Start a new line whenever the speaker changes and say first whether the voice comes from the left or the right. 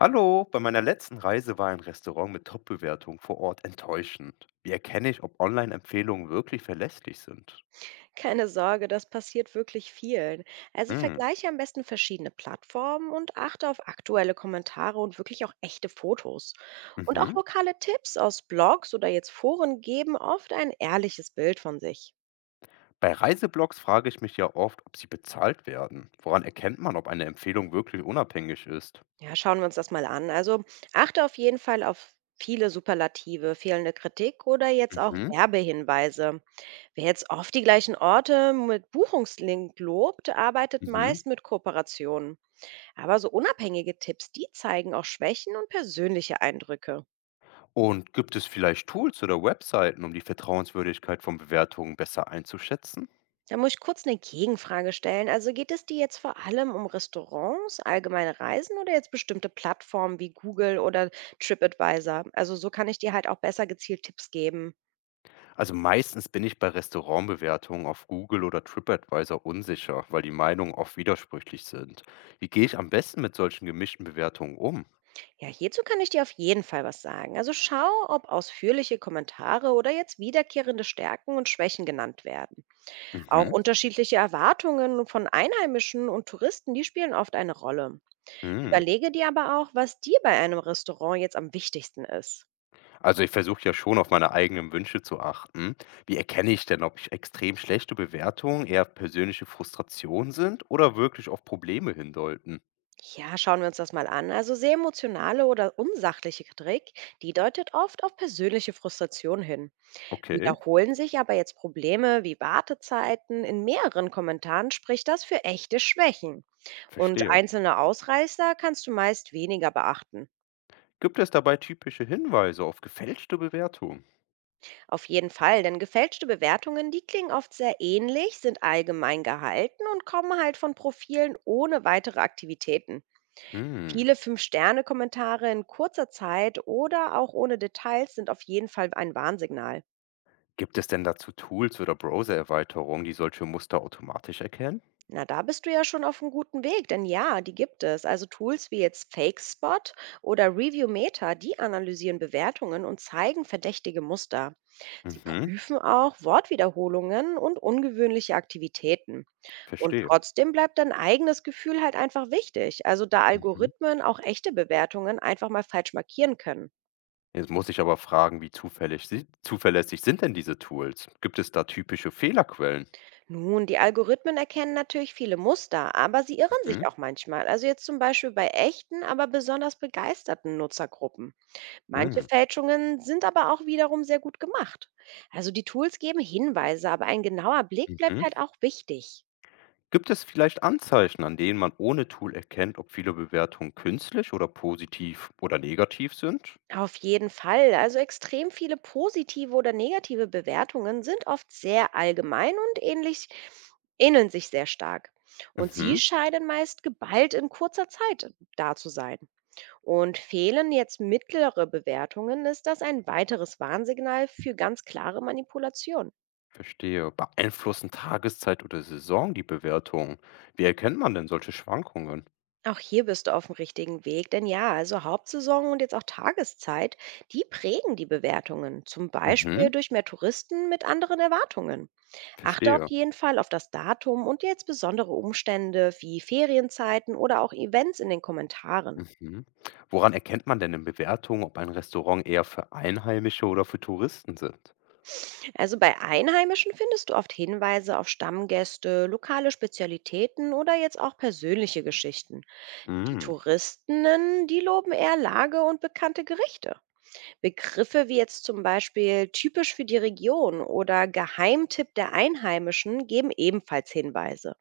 left: Hallo, bei meiner letzten Reise war ein Restaurant mit top bewertung vor Ort enttäuschend. Wie erkenne ich, ob Online-Empfehlungen wirklich verlässlich sind?
right: Keine Sorge, das passiert wirklich vielen. Also
left: Hm.
right: vergleiche am besten verschiedene Plattformen und achte auf aktuelle Kommentare und wirklich auch echte Fotos. Und auch
left: Mhm.
right: lokale Tipps aus Blogs oder jetzt Foren geben oft ein ehrliches Bild von sich.
left: Bei Reiseblogs frage ich mich ja oft, ob sie bezahlt werden. Woran erkennt man, ob eine Empfehlung wirklich unabhängig ist?
right: Ja, schauen wir uns das mal an. Also achte auf jeden Fall auf viele Superlative, fehlende Kritik oder jetzt auch
left: Mhm.
right: Werbehinweise. Wer jetzt oft die gleichen Orte mit Buchungslink lobt, arbeitet
left: Mhm.
right: meist mit Kooperationen. Aber so unabhängige Tipps, die zeigen auch Schwächen und persönliche Eindrücke.
left: Und gibt es vielleicht Tools oder Webseiten, um die Vertrauenswürdigkeit von Bewertungen besser einzuschätzen?
right: Da muss ich kurz eine Gegenfrage stellen. Also geht es dir jetzt vor allem um Restaurants, allgemeine Reisen oder jetzt bestimmte Plattformen wie Google oder TripAdvisor? Also so kann ich dir halt auch besser gezielt Tipps geben.
left: Also meistens bin ich bei Restaurantbewertungen auf Google oder TripAdvisor unsicher, weil die Meinungen oft widersprüchlich sind. Wie gehe ich am besten mit solchen gemischten Bewertungen um?
right: Ja, hierzu kann ich dir auf jeden Fall was sagen. Also schau, ob ausführliche Kommentare oder jetzt wiederkehrende Stärken und Schwächen genannt werden. Auch
left: Mhm.
right: unterschiedliche Erwartungen von Einheimischen und Touristen, die spielen oft eine Rolle.
left: Hm.
right: Überlege dir aber auch, was dir bei einem Restaurant jetzt am wichtigsten ist.
left: Also ich versuche ja schon auf meine eigenen Wünsche zu achten. Wie erkenne ich denn, ob ich extrem schlechte Bewertungen eher persönliche Frustrationen sind oder wirklich auf Probleme hindeuten?
right: Ja, schauen wir uns das mal an. Also sehr emotionale oder unsachliche Kritik, die deutet oft auf persönliche Frustration hin.
left: Okay,
right: Wiederholen sich aber jetzt Probleme wie Wartezeiten in mehreren Kommentaren, spricht das für echte Schwächen. Und
left: verstehe.
right: einzelne Ausreißer kannst du meist weniger beachten.
left: Gibt es dabei typische Hinweise auf gefälschte Bewertungen?
right: Auf jeden Fall, denn gefälschte Bewertungen, die klingen oft sehr ähnlich, sind allgemein gehalten und kommen halt von Profilen ohne weitere Aktivitäten.
left: Hm.
right: Viele Fünf-Sterne-Kommentare in kurzer Zeit oder auch ohne Details sind auf jeden Fall ein Warnsignal.
left: Gibt es denn dazu Tools oder Browsererweiterungen, die solche Muster automatisch erkennen?
right: Na, da bist du ja schon auf einem guten Weg, denn ja, die gibt es. Also Tools wie jetzt FakeSpot oder ReviewMeter, die analysieren Bewertungen und zeigen verdächtige Muster. Sie
left: Mhm,
right: prüfen auch Wortwiederholungen und ungewöhnliche Aktivitäten. Und
left: verstehe.
right: trotzdem bleibt dein eigenes Gefühl halt einfach wichtig. Also da
left: Mhm.
right: Algorithmen auch echte Bewertungen einfach mal falsch markieren können.
left: Jetzt muss ich aber fragen, wie zufällig si zuverlässig sind denn diese Tools? Gibt es da typische Fehlerquellen?
right: Nun, die Algorithmen erkennen natürlich viele Muster, aber sie irren sich
left: Mhm,
right: auch manchmal. Also jetzt zum Beispiel bei echten, aber besonders begeisterten Nutzergruppen. Manche
left: mhm,
right: Fälschungen sind aber auch wiederum sehr gut gemacht. Also die Tools geben Hinweise, aber ein genauer Blick bleibt
left: mhm.
right: halt auch wichtig.
left: Gibt es vielleicht Anzeichen, an denen man ohne Tool erkennt, ob viele Bewertungen künstlich oder positiv oder negativ sind?
right: Auf jeden Fall. Also extrem viele positive oder negative Bewertungen sind oft sehr allgemein und ähnlich, ähneln sich sehr stark. Und sie
left: Mhm,
right: scheinen meist geballt in kurzer Zeit da zu sein. Und fehlen jetzt mittlere Bewertungen, ist das ein weiteres Warnsignal für ganz klare Manipulation.
left: verstehe. Beeinflussen Tageszeit oder Saison die Bewertungen? Wie erkennt man denn solche Schwankungen?
right: Auch hier bist du auf dem richtigen Weg, denn ja, also Hauptsaison und jetzt auch Tageszeit, die prägen die Bewertungen, zum
left: Mhm,
right: Beispiel durch mehr Touristen mit anderen Erwartungen. Achte auf
left: verstehe.
right: jeden Fall auf das Datum und jetzt besondere Umstände wie Ferienzeiten oder auch Events in den Kommentaren.
left: Mhm. Woran erkennt man denn in Bewertungen, ob ein Restaurant eher für Einheimische oder für Touristen sind?
right: Also bei Einheimischen findest du oft Hinweise auf Stammgäste, lokale Spezialitäten oder jetzt auch persönliche Geschichten. Die
left: Mhm.
right: Touristinnen, die loben eher Lage und bekannte Gerichte. Begriffe wie jetzt zum Beispiel typisch für die Region oder Geheimtipp der Einheimischen geben ebenfalls Hinweise.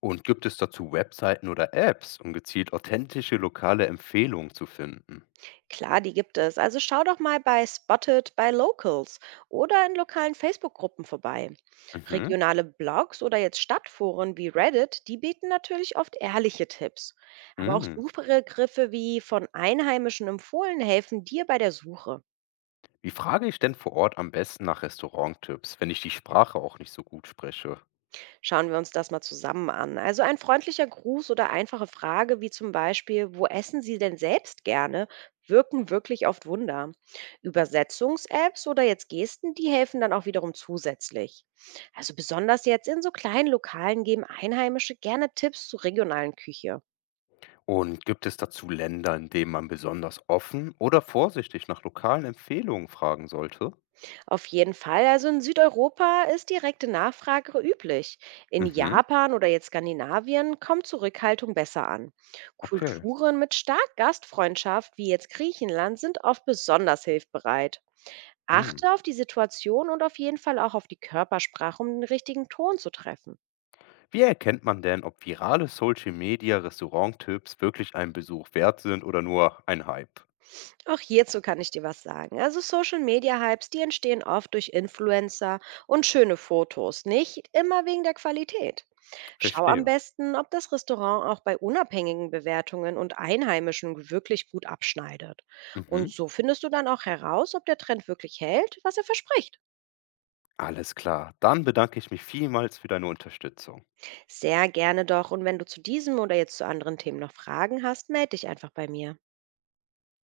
left: Und gibt es dazu Webseiten oder Apps, um gezielt authentische lokale Empfehlungen zu finden?
right: Klar, die gibt es. Also schau doch mal bei Spotted by Locals oder in lokalen Facebook-Gruppen vorbei.
left: Mhm.
right: Regionale Blogs oder jetzt Stadtforen wie Reddit, die bieten natürlich oft ehrliche Tipps. Aber auch
left: Mhm.
right: Suchbegriffe wie von Einheimischen empfohlen helfen dir bei der Suche.
left: Wie frage ich denn vor Ort am besten nach Restauranttipps, wenn ich die Sprache auch nicht so gut spreche?
right: Schauen wir uns das mal zusammen an. Also ein freundlicher Gruß oder einfache Frage wie zum Beispiel, wo essen Sie denn selbst gerne, wirken wirklich oft Wunder. Übersetzungs-Apps oder jetzt Gesten, die helfen dann auch wiederum zusätzlich. Also besonders jetzt in so kleinen Lokalen geben Einheimische gerne Tipps zur regionalen Küche.
left: Und gibt es dazu Länder, in denen man besonders offen oder vorsichtig nach lokalen Empfehlungen fragen sollte?
right: Auf jeden Fall. Also in Südeuropa ist direkte Nachfrage üblich. In
left: Mhm.
right: Japan oder jetzt Skandinavien kommt Zurückhaltung besser an.
left: Okay.
right: Kulturen mit stark Gastfreundschaft, wie jetzt Griechenland, sind oft besonders hilfbereit.
left: Mhm.
right: Achte auf die Situation und auf jeden Fall auch auf die Körpersprache, um den richtigen Ton zu treffen.
left: Wie erkennt man denn, ob virale Social Media Restauranttipps wirklich einen Besuch wert sind oder nur ein Hype?
right: Auch hierzu kann ich dir was sagen. Also Social Media Hypes, die entstehen oft durch Influencer und schöne Fotos, nicht immer wegen der Qualität. Schau am
left: Verstehe.
right: besten, ob das Restaurant auch bei unabhängigen Bewertungen und Einheimischen wirklich gut abschneidet. Und
left: Mhm.
right: so findest du dann auch heraus, ob der Trend wirklich hält, was er verspricht.
left: Alles klar. Dann bedanke ich mich vielmals für deine Unterstützung.
right: Sehr gerne doch. Und wenn du zu diesem oder jetzt zu anderen Themen noch Fragen hast, melde dich einfach bei mir.